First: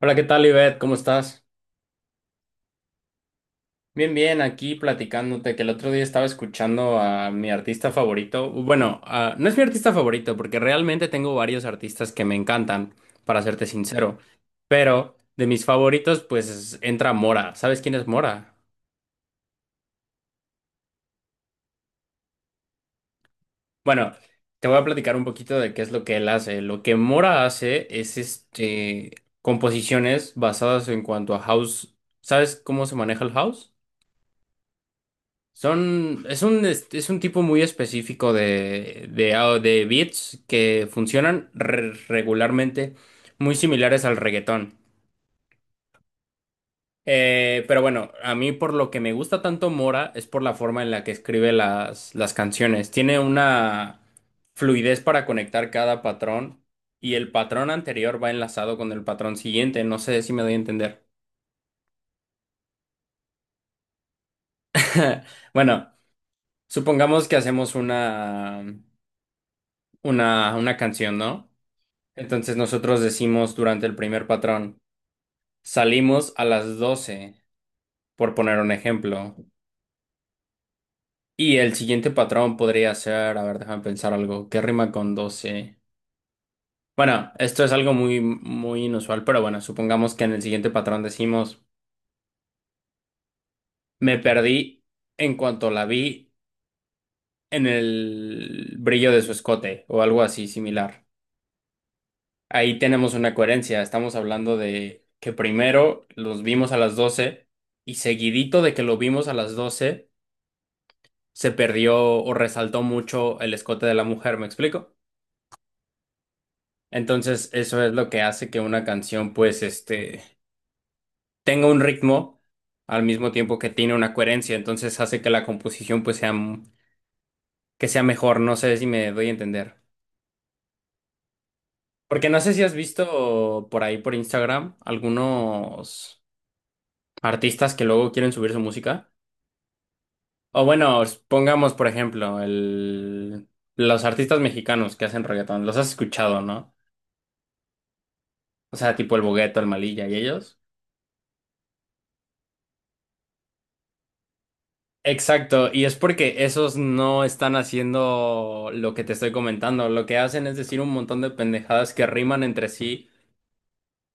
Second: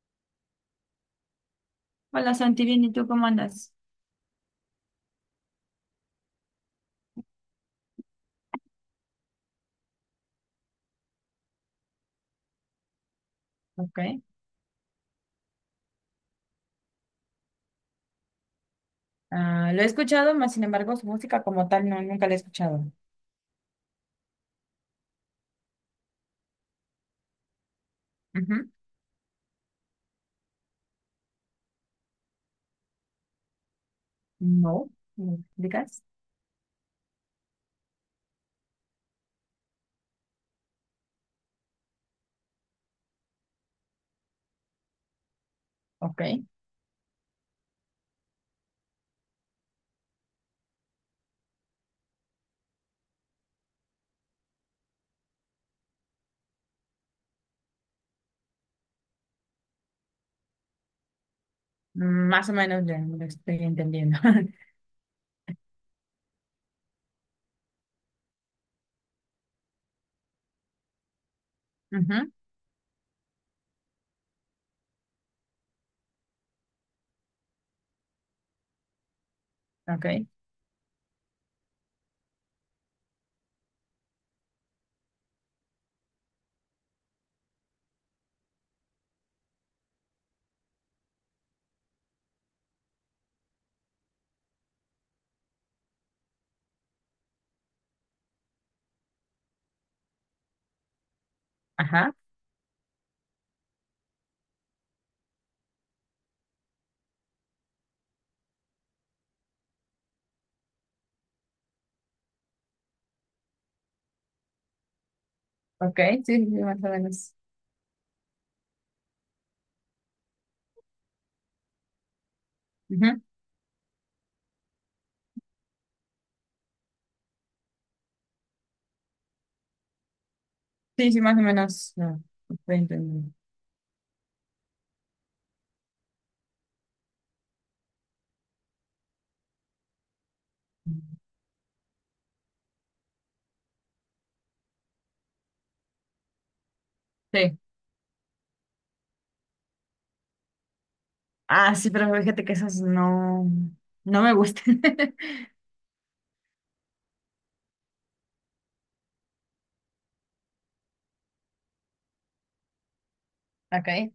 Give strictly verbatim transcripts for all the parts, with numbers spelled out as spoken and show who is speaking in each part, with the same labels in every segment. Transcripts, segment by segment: Speaker 1: Hola, ¿qué tal, Ivette? ¿Cómo estás?
Speaker 2: Hola Santi, bien, ¿y tú cómo andas?
Speaker 1: Bien, bien, aquí platicándote que el otro día estaba escuchando a mi artista favorito. Bueno, ah, no es mi artista favorito porque realmente tengo varios artistas que me encantan, para serte
Speaker 2: Ok.
Speaker 1: sincero. Pero de mis favoritos, pues entra Mora. ¿Sabes quién es Mora?
Speaker 2: Ah, lo he escuchado, más sin embargo, su música como tal no, nunca la he escuchado.
Speaker 1: Bueno, te voy a platicar un poquito de qué es lo que él hace. Lo que Mora hace es
Speaker 2: Ujú.
Speaker 1: este composiciones basadas en cuanto a house. ¿Sabes cómo se maneja el house?
Speaker 2: No, ¿me explicas?
Speaker 1: Son, es un, este, es un tipo muy específico de, de, au- de beats que funcionan re- regularmente muy similares al reggaetón.
Speaker 2: Ok.
Speaker 1: Eh, pero bueno, a mí por lo que me gusta tanto Mora es por la forma en la que escribe las, las canciones. Tiene una fluidez para conectar cada patrón y el patrón anterior va enlazado con el patrón siguiente. No sé si me doy a entender.
Speaker 2: Mm, Más o menos ya lo estoy entendiendo.
Speaker 1: Bueno, supongamos que hacemos una, una, una canción, ¿no?
Speaker 2: Ujú.
Speaker 1: Entonces nosotros decimos durante el primer patrón, salimos a las doce, por poner un ejemplo.
Speaker 2: Ok.
Speaker 1: Y el siguiente patrón podría ser, a ver, déjame pensar algo, ¿qué rima con doce? Bueno, esto es algo muy, muy inusual, pero bueno, supongamos que en el siguiente patrón decimos, me perdí en cuanto la vi en el brillo de su escote o algo así similar.
Speaker 2: Ajá.
Speaker 1: Ahí tenemos una coherencia. Estamos hablando de que primero los vimos a las doce y seguidito de que lo vimos a las doce se perdió o resaltó mucho el escote de la mujer, ¿me explico?
Speaker 2: Ok. Sí, sí, sí, más o menos.
Speaker 1: Entonces eso es lo que hace que una canción pues este tenga un ritmo al
Speaker 2: Ujú.
Speaker 1: mismo tiempo que tiene una coherencia. Entonces hace que la composición pues sea m- que sea mejor. No sé si me doy a entender.
Speaker 2: Sí, sí, más o menos. No,
Speaker 1: Porque no sé si has
Speaker 2: estoy entendiendo.
Speaker 1: visto por ahí por Instagram algunos artistas que luego quieren subir su música. O bueno, pongamos por ejemplo el, los artistas mexicanos que hacen reggaetón, los has escuchado, ¿no?
Speaker 2: Sí.
Speaker 1: O sea, tipo el Bogueto, el Malilla y ellos.
Speaker 2: Ah, sí, pero fíjate que esas no, no me gustan.
Speaker 1: Exacto, y es porque esos no están haciendo lo que te estoy comentando. Lo que hacen es decir un montón de pendejadas que riman entre sí,
Speaker 2: Ok.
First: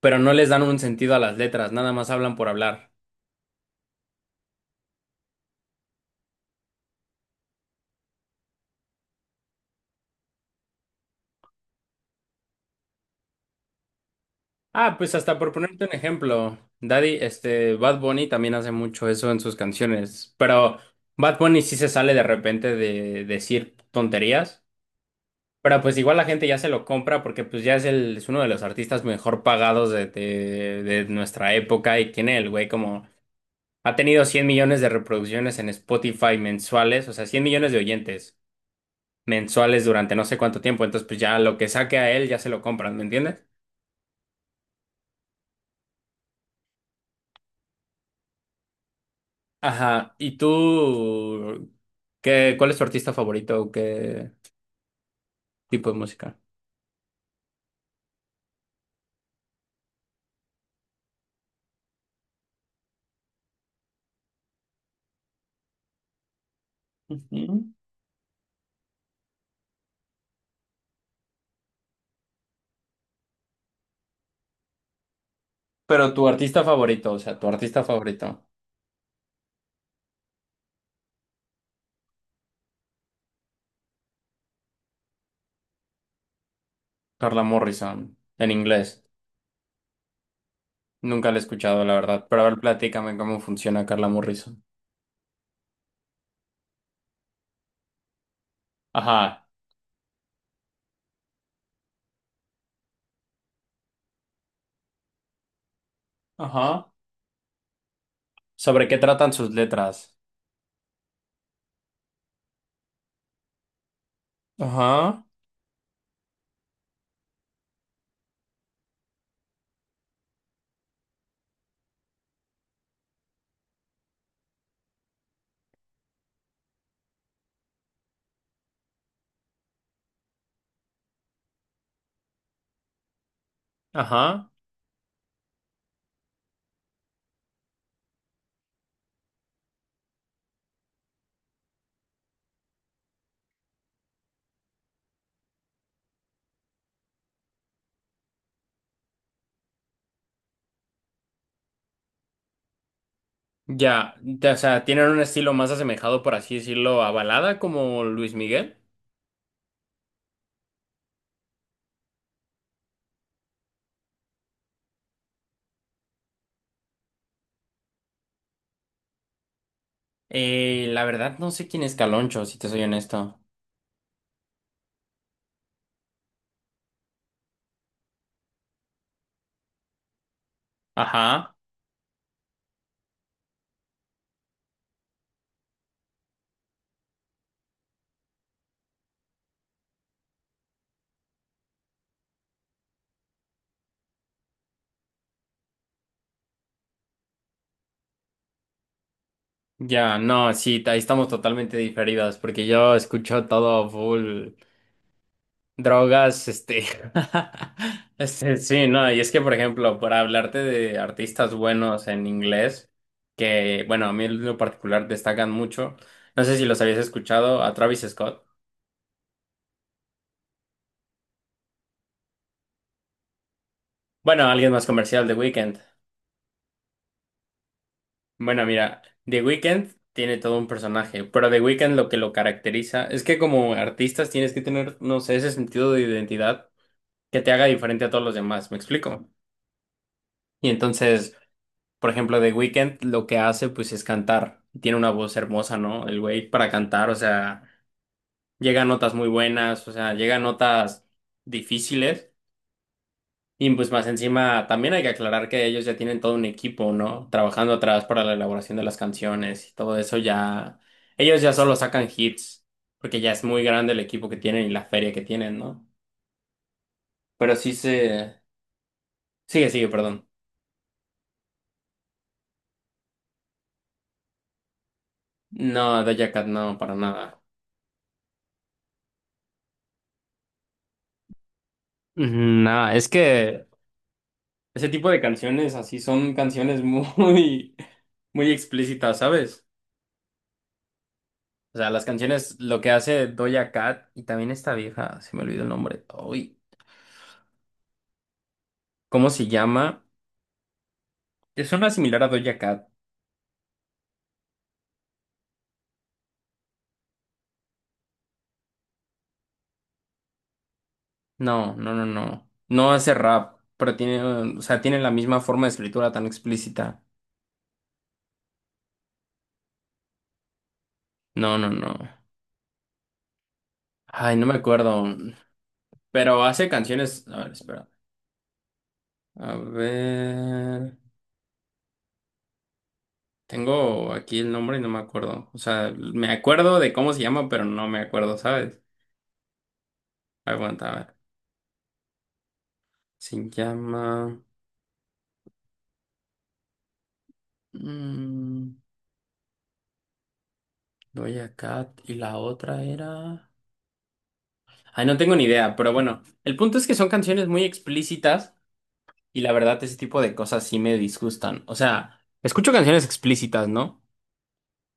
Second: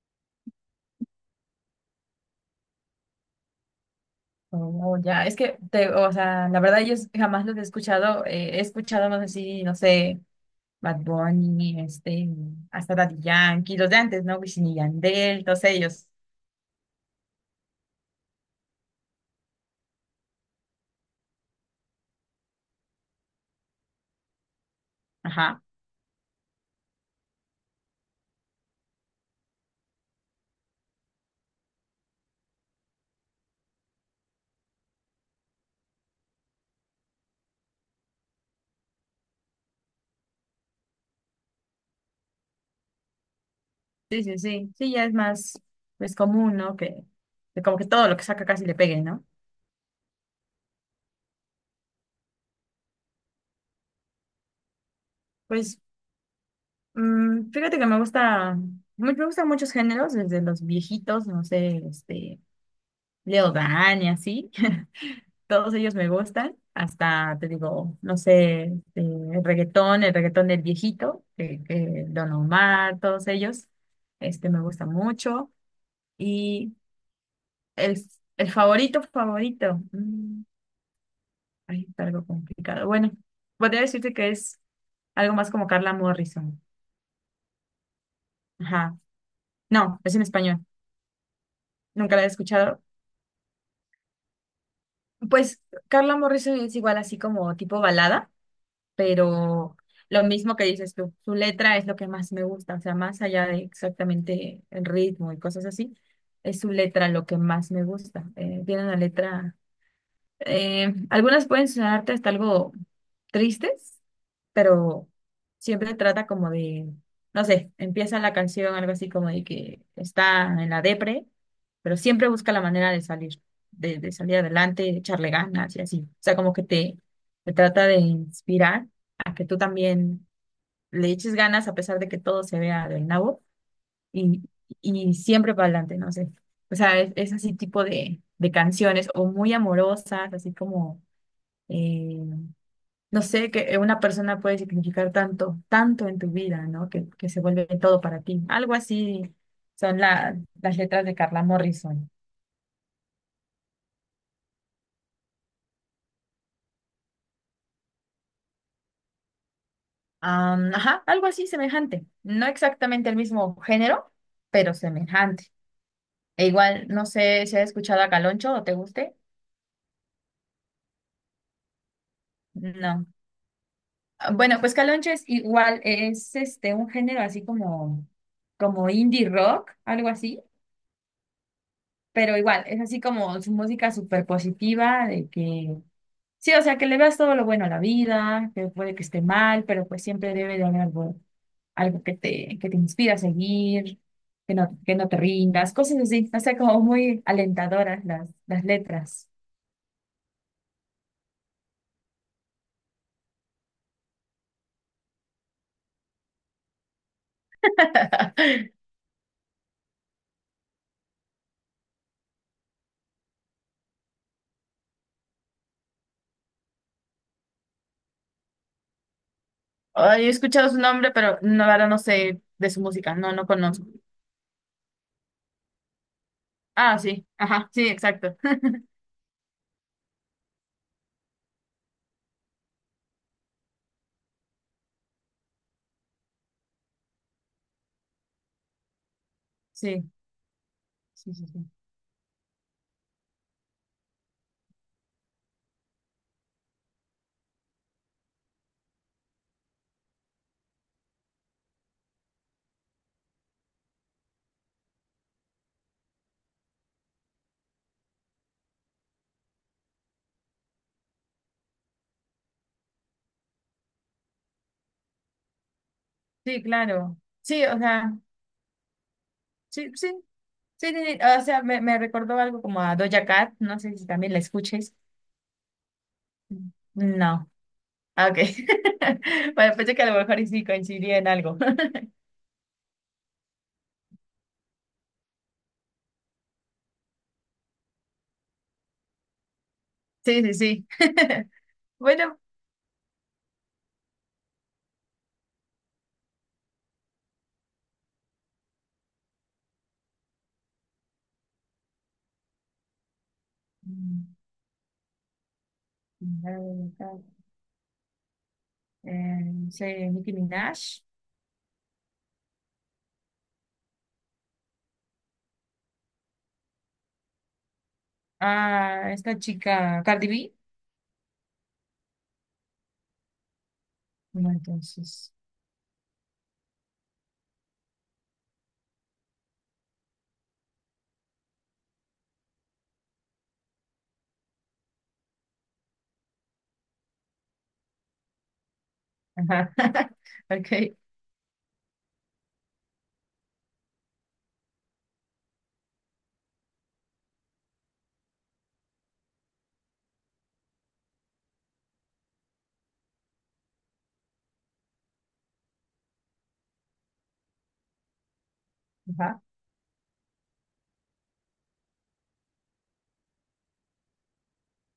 Speaker 1: pero no les dan un sentido a las letras, nada más hablan por hablar.
Speaker 2: Oh, ya, es que, te, o sea, la verdad yo jamás los he escuchado, eh, he escuchado más así, no sé, Bad Bunny, este, hasta Daddy Yankee, los de antes, ¿no? Wisin y
Speaker 1: Ah, pues hasta
Speaker 2: Yandel,
Speaker 1: por
Speaker 2: todos
Speaker 1: ponerte un
Speaker 2: ellos,
Speaker 1: ejemplo, Daddy, este, Bad Bunny también hace mucho eso en sus canciones, pero Bad Bunny sí se sale de repente de decir tonterías.
Speaker 2: ajá,
Speaker 1: Pero pues igual la gente ya se lo compra porque pues ya es, el, es uno de los artistas mejor pagados de, de, de nuestra época y tiene el güey como... Ha tenido cien millones de reproducciones en Spotify mensuales, o sea, cien millones de oyentes mensuales durante no sé cuánto tiempo, entonces pues ya lo que saque a él ya se lo compran, ¿me entiendes?
Speaker 2: sí, sí, sí, sí, ya es más, pues, común, ¿no? Que, que como que todo lo que saca casi le pegue, ¿no?
Speaker 1: Ajá, ¿y tú qué, cuál es tu artista favorito o qué
Speaker 2: Pues,
Speaker 1: tipo de música?
Speaker 2: mm, fíjate que me gusta, me, me gustan muchos géneros, desde los viejitos, no sé, este, Leo Dan y así, Todos ellos me gustan, hasta te
Speaker 1: Ujú.
Speaker 2: digo, no sé, este, el reggaetón, el reggaetón del viejito, que que Don Omar, todos ellos, este me gusta mucho.
Speaker 1: Pero tu artista
Speaker 2: Y
Speaker 1: favorito, o sea, tu artista
Speaker 2: el,
Speaker 1: favorito,
Speaker 2: el favorito, favorito, mm, ay, está algo complicado. Bueno, podría decirte que es algo más como Carla Morrison.
Speaker 1: Carla Morrison, en inglés.
Speaker 2: Ajá. No, es en español,
Speaker 1: Nunca la he escuchado, la
Speaker 2: nunca la
Speaker 1: verdad.
Speaker 2: he
Speaker 1: Pero a ver,
Speaker 2: escuchado.
Speaker 1: platícame cómo funciona Carla Morrison.
Speaker 2: Pues Carla Morrison es igual así como tipo balada.
Speaker 1: Ajá.
Speaker 2: Pero lo mismo que dices tú, su letra es lo que más me gusta, o sea, más allá de exactamente el ritmo y cosas así, es su
Speaker 1: Ajá.
Speaker 2: letra lo que más me gusta. Eh, tiene
Speaker 1: ¿Sobre qué
Speaker 2: una
Speaker 1: tratan sus
Speaker 2: letra.
Speaker 1: letras?
Speaker 2: Eh, algunas pueden sonarte hasta algo tristes, pero
Speaker 1: Ajá.
Speaker 2: siempre trata como de, no sé, empieza la canción algo así como de que está en la depre, pero siempre busca la manera de salir, de, de salir adelante, de echarle ganas y así. O sea, como que te, te trata de inspirar a que tú también le eches ganas a pesar de que todo se vea del nabo y,
Speaker 1: Ajá.
Speaker 2: y siempre para adelante, no sé. O sea, es, es así tipo de, de canciones o muy amorosas, así como eh, no sé, que una persona puede significar tanto, tanto en tu vida, ¿no? Que, que se vuelve todo para ti. Algo así son la- las letras de Carla Morrison.
Speaker 1: Ya, ya, o sea, ¿tienen un estilo más asemejado, por así decirlo, a balada como Luis Miguel?
Speaker 2: Am, ajá, algo así semejante. No exactamente el mismo género, pero semejante. E igual, no sé si has escuchado a Caloncho o te guste.
Speaker 1: Eh, la verdad no sé quién es Caloncho, si te soy
Speaker 2: No.
Speaker 1: honesto.
Speaker 2: Ah, bueno, pues Caloncho es igual, es este un género así como, como indie rock, algo así,
Speaker 1: Ajá.
Speaker 2: pero igual, es así como su música súper positiva, de que sí, o sea, que le veas todo lo bueno a la vida, que puede que esté mal, pero pues siempre debe de haber algo, algo que te, que te inspira a seguir, que no, que no te rindas, cosas así, o sea, como muy alentadoras las, las letras.
Speaker 1: Ya, no, sí, ahí estamos totalmente diferidas, porque yo escucho todo full. Drogas, este, este, sí, no, y es que, por ejemplo, para hablarte de artistas buenos en inglés, que, bueno, a mí en lo particular destacan mucho, no sé si los habías escuchado, a Travis Scott,
Speaker 2: Ay, he escuchado su nombre, pero no, la verdad no sé de su música, no, no conozco.
Speaker 1: bueno, alguien más comercial, The Weeknd.
Speaker 2: Ah, sí, ajá, sí, exacto.
Speaker 1: Bueno, mira, The Weeknd tiene todo un personaje, pero The Weeknd lo que lo caracteriza es que como artistas tienes que tener, no sé, ese sentido de identidad que te haga diferente a todos los demás, ¿me explico?
Speaker 2: Sí,
Speaker 1: Y
Speaker 2: sí,
Speaker 1: entonces...
Speaker 2: sí, sí.
Speaker 1: Por ejemplo, The Weeknd lo que hace pues es cantar. Tiene una voz hermosa, ¿no? El güey para cantar, o sea, llega a notas muy buenas, o sea, llega a notas difíciles. Y pues más encima también hay que aclarar que ellos ya tienen todo un equipo, ¿no? Trabajando atrás para la elaboración de las canciones y todo eso ya. Ellos ya solo sacan hits, porque ya es muy grande el equipo que tienen y la feria que tienen, ¿no?
Speaker 2: Sí, claro.
Speaker 1: Pero
Speaker 2: Sí,
Speaker 1: sí
Speaker 2: o sea,
Speaker 1: se. Sigue, sigue,
Speaker 2: sí, sí,
Speaker 1: perdón.
Speaker 2: sí, sí, sí, o sea, me, me recordó algo como a Doja Cat, no sé si también la escuches.
Speaker 1: No, Doja Cat
Speaker 2: Mm.
Speaker 1: no, para nada.
Speaker 2: No. Ah, ok. Bueno, pensé que a lo mejor y sí coincidía en algo.
Speaker 1: Ujú. No, es que ese tipo de canciones así son canciones muy, muy explícitas, ¿sabes?
Speaker 2: Sí, sí, sí.
Speaker 1: O sea, las
Speaker 2: Bueno.
Speaker 1: canciones, lo que hace Doja Cat y también esta vieja, se me olvidó el nombre. Uy, ¿cómo se llama? Es una similar a Doja Cat.
Speaker 2: Mm, Eh, sí, Nicki Minaj.
Speaker 1: No, no, no, no. No hace rap, pero tiene, o sea, tiene la misma forma de escritura tan explícita.
Speaker 2: Ah, esta chica, Cardi B.
Speaker 1: No, no, no. Ay, no
Speaker 2: No,
Speaker 1: me acuerdo.
Speaker 2: entonces.
Speaker 1: Pero hace canciones. A ver, espera. A ver. Tengo aquí el nombre y no me acuerdo. O sea, me acuerdo de cómo se llama, pero no me acuerdo, ¿sabes?
Speaker 2: Ajá.
Speaker 1: Aguanta, a
Speaker 2: Ok.
Speaker 1: ver. Se llama. mm, Doja Cat y la otra era. Ay, no tengo ni idea, pero bueno. El punto es que son canciones muy explícitas
Speaker 2: Ajá.
Speaker 1: y la verdad ese tipo de cosas sí me disgustan. O sea, escucho canciones explícitas, ¿no?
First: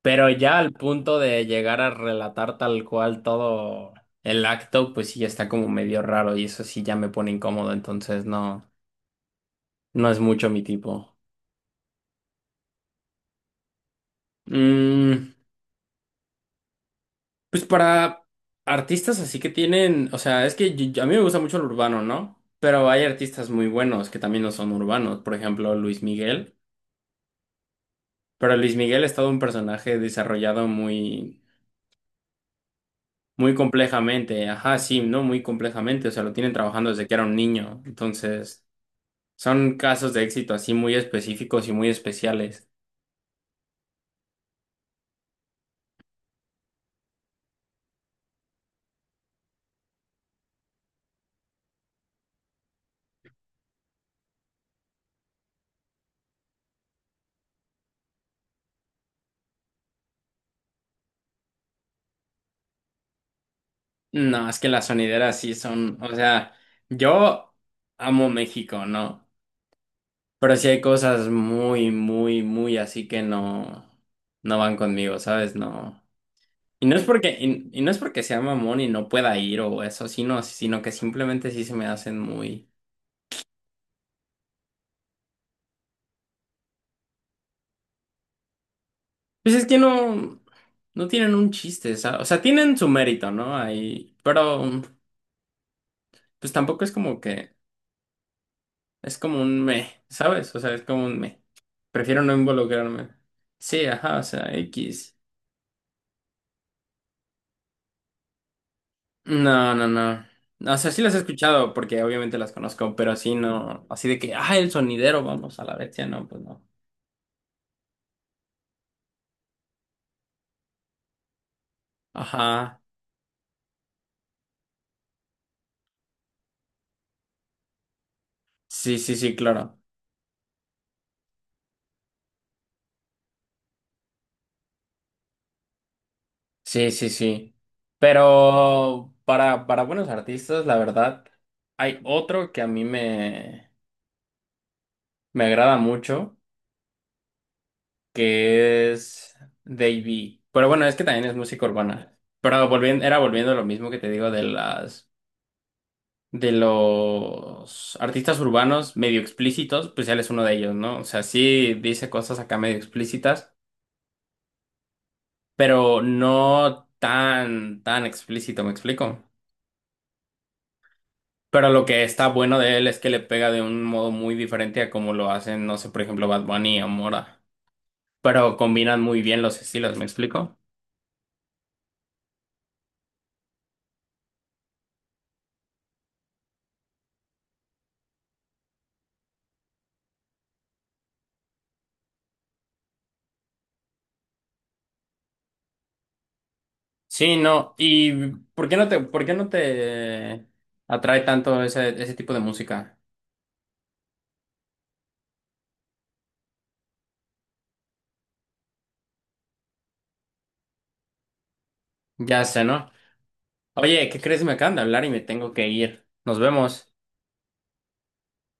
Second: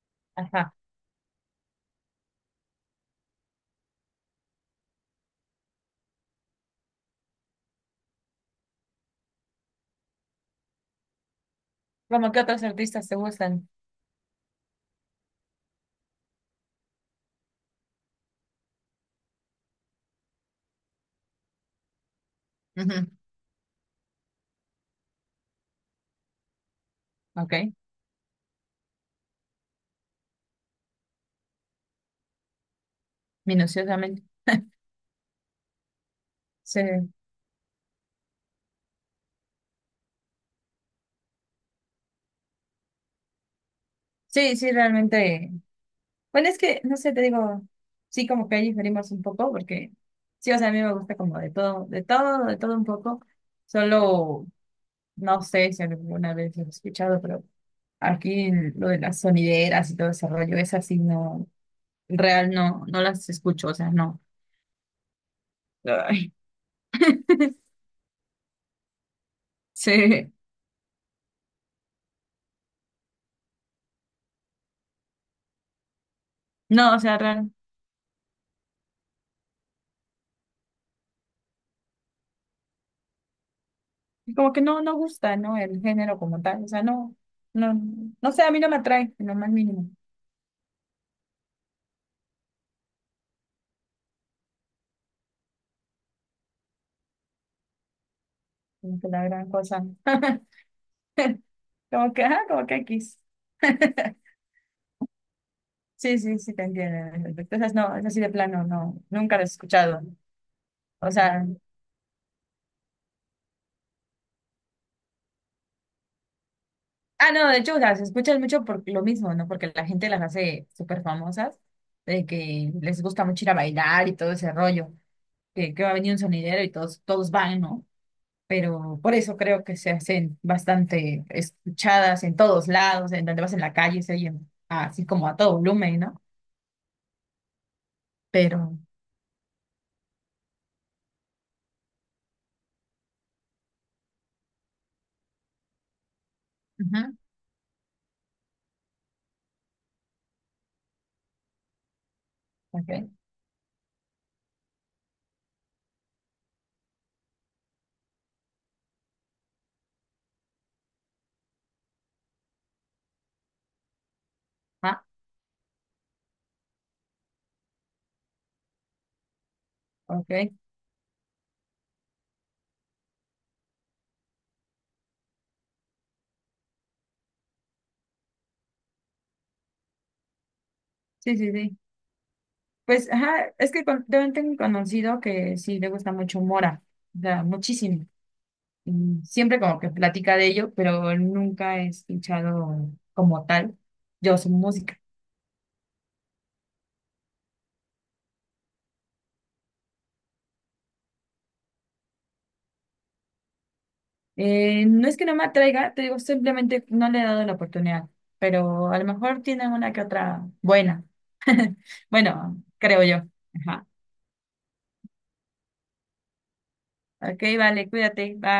Speaker 1: Pero ya al
Speaker 2: Ajá.
Speaker 1: punto de llegar a relatar tal cual todo el acto, pues sí ya está como medio raro y eso sí ya me pone incómodo, entonces no. No es mucho mi tipo.
Speaker 2: Vamos, ¿qué otros artistas te gustan?
Speaker 1: Mm, pues para artistas así que tienen, o sea, es que yo- yo- a mí me gusta mucho el urbano, ¿no? Pero
Speaker 2: Ujú,
Speaker 1: hay artistas muy buenos que también no son urbanos, por ejemplo, Luis Miguel.
Speaker 2: ok.
Speaker 1: Pero Luis Miguel es todo un personaje desarrollado muy, muy
Speaker 2: Minuciosamente.
Speaker 1: complejamente. Ajá, sí, ¿no? Muy complejamente. O sea, lo tienen
Speaker 2: Sí.
Speaker 1: trabajando desde que era un niño. Entonces, son casos de éxito así muy específicos y muy especiales.
Speaker 2: Sí, sí, realmente. Bueno, es que, no sé, te digo, sí como que ahí diferimos un poco, porque sí, o sea, a mí me gusta como de todo, de todo, de todo un poco. Solo, no sé si alguna vez lo he escuchado, pero aquí lo de las sonideras y todo ese rollo, es así, no, en real, no, no las escucho, o sea, no.
Speaker 1: No, es que las sonideras sí son, o
Speaker 2: Ay,
Speaker 1: sea, yo amo México, ¿no?
Speaker 2: sí,
Speaker 1: Pero sí hay cosas muy, muy, muy así que no, no van conmigo, ¿sabes? No. Y
Speaker 2: no,
Speaker 1: no
Speaker 2: o
Speaker 1: es
Speaker 2: sea,
Speaker 1: porque,
Speaker 2: real,
Speaker 1: y, y no es porque sea mamón y no pueda ir o eso, sino, sino que simplemente sí se me hacen muy.
Speaker 2: como que no, no gusta, ¿no? El género como tal, o sea, no, no, no sé, a mí no me atrae, en lo más
Speaker 1: Pues es que
Speaker 2: mínimo,
Speaker 1: no, no tienen un chiste, ¿sabes? O sea, tienen su mérito, ¿no? Ahí, pero pues tampoco es como que,
Speaker 2: como que
Speaker 1: es
Speaker 2: la
Speaker 1: como
Speaker 2: gran
Speaker 1: un
Speaker 2: cosa.
Speaker 1: me, ¿sabes? O sea, es como un me.
Speaker 2: Como
Speaker 1: Prefiero
Speaker 2: que,
Speaker 1: no
Speaker 2: ah como que
Speaker 1: involucrarme.
Speaker 2: X.
Speaker 1: Sí, ajá, o sea, X.
Speaker 2: Sí, sí, sí, te entiendo en ese aspecto. Esas no, es así de plano, no, nunca las he
Speaker 1: No, no,
Speaker 2: escuchado.
Speaker 1: no. O sea, sí
Speaker 2: O
Speaker 1: las he
Speaker 2: sea,
Speaker 1: escuchado porque obviamente las conozco, pero así no. Así de que, ah, el sonidero, vamos a la bestia, no, pues no.
Speaker 2: ah, no, de hecho, las escuchas mucho por lo mismo, ¿no? Porque la gente las hace súper famosas, de que
Speaker 1: Ajá.
Speaker 2: les gusta mucho ir a bailar y todo ese rollo, que, que va a venir un sonidero y todos, todos van, ¿no?
Speaker 1: Sí,
Speaker 2: Pero por
Speaker 1: sí, sí,
Speaker 2: eso creo que
Speaker 1: claro.
Speaker 2: se hacen bastante escuchadas en todos lados, en donde vas en la calle, se oyen así como a todo volumen, ¿no?
Speaker 1: Sí, sí, sí.
Speaker 2: Pero,
Speaker 1: Pero para, para buenos artistas, la verdad, hay otro que a mí me, me agrada mucho,
Speaker 2: ujú,
Speaker 1: que es Davey. Pero bueno, es que también es música urbana. Pero
Speaker 2: ok,
Speaker 1: volviendo, era volviendo a lo mismo que te digo de las de los artistas urbanos medio explícitos, pues él es uno de ellos, ¿no? O sea, sí dice cosas acá medio explícitas,
Speaker 2: ah,
Speaker 1: pero no tan, tan explícito, ¿me explico?
Speaker 2: ok,
Speaker 1: Pero lo que está bueno de él es que le pega de un modo muy diferente a como lo hacen, no sé, por ejemplo, Bad Bunny o Mora. Pero combinan muy bien los estilos, ¿me explico?
Speaker 2: sí, sí, sí. Pues, ajá, es que con- también tengo un conocido que sí le gusta mucho Mora, o sea, muchísimo. Y siempre como que platica de ello, pero nunca he escuchado como tal yo su música.
Speaker 1: Sí, no. ¿Y por qué no te, por qué no te atrae tanto ese, ese tipo de música?
Speaker 2: Eh, no es que no me atraiga, te digo, simplemente no le he dado la oportunidad, pero a lo mejor tiene una que otra buena.
Speaker 1: Ya
Speaker 2: Bueno,
Speaker 1: sé, ¿no?
Speaker 2: creo yo. Ajá.
Speaker 1: Oye, ¿qué crees? Me acaban de hablar y me tengo que ir. Nos vemos.
Speaker 2: Ok, vale, cuídate, bye.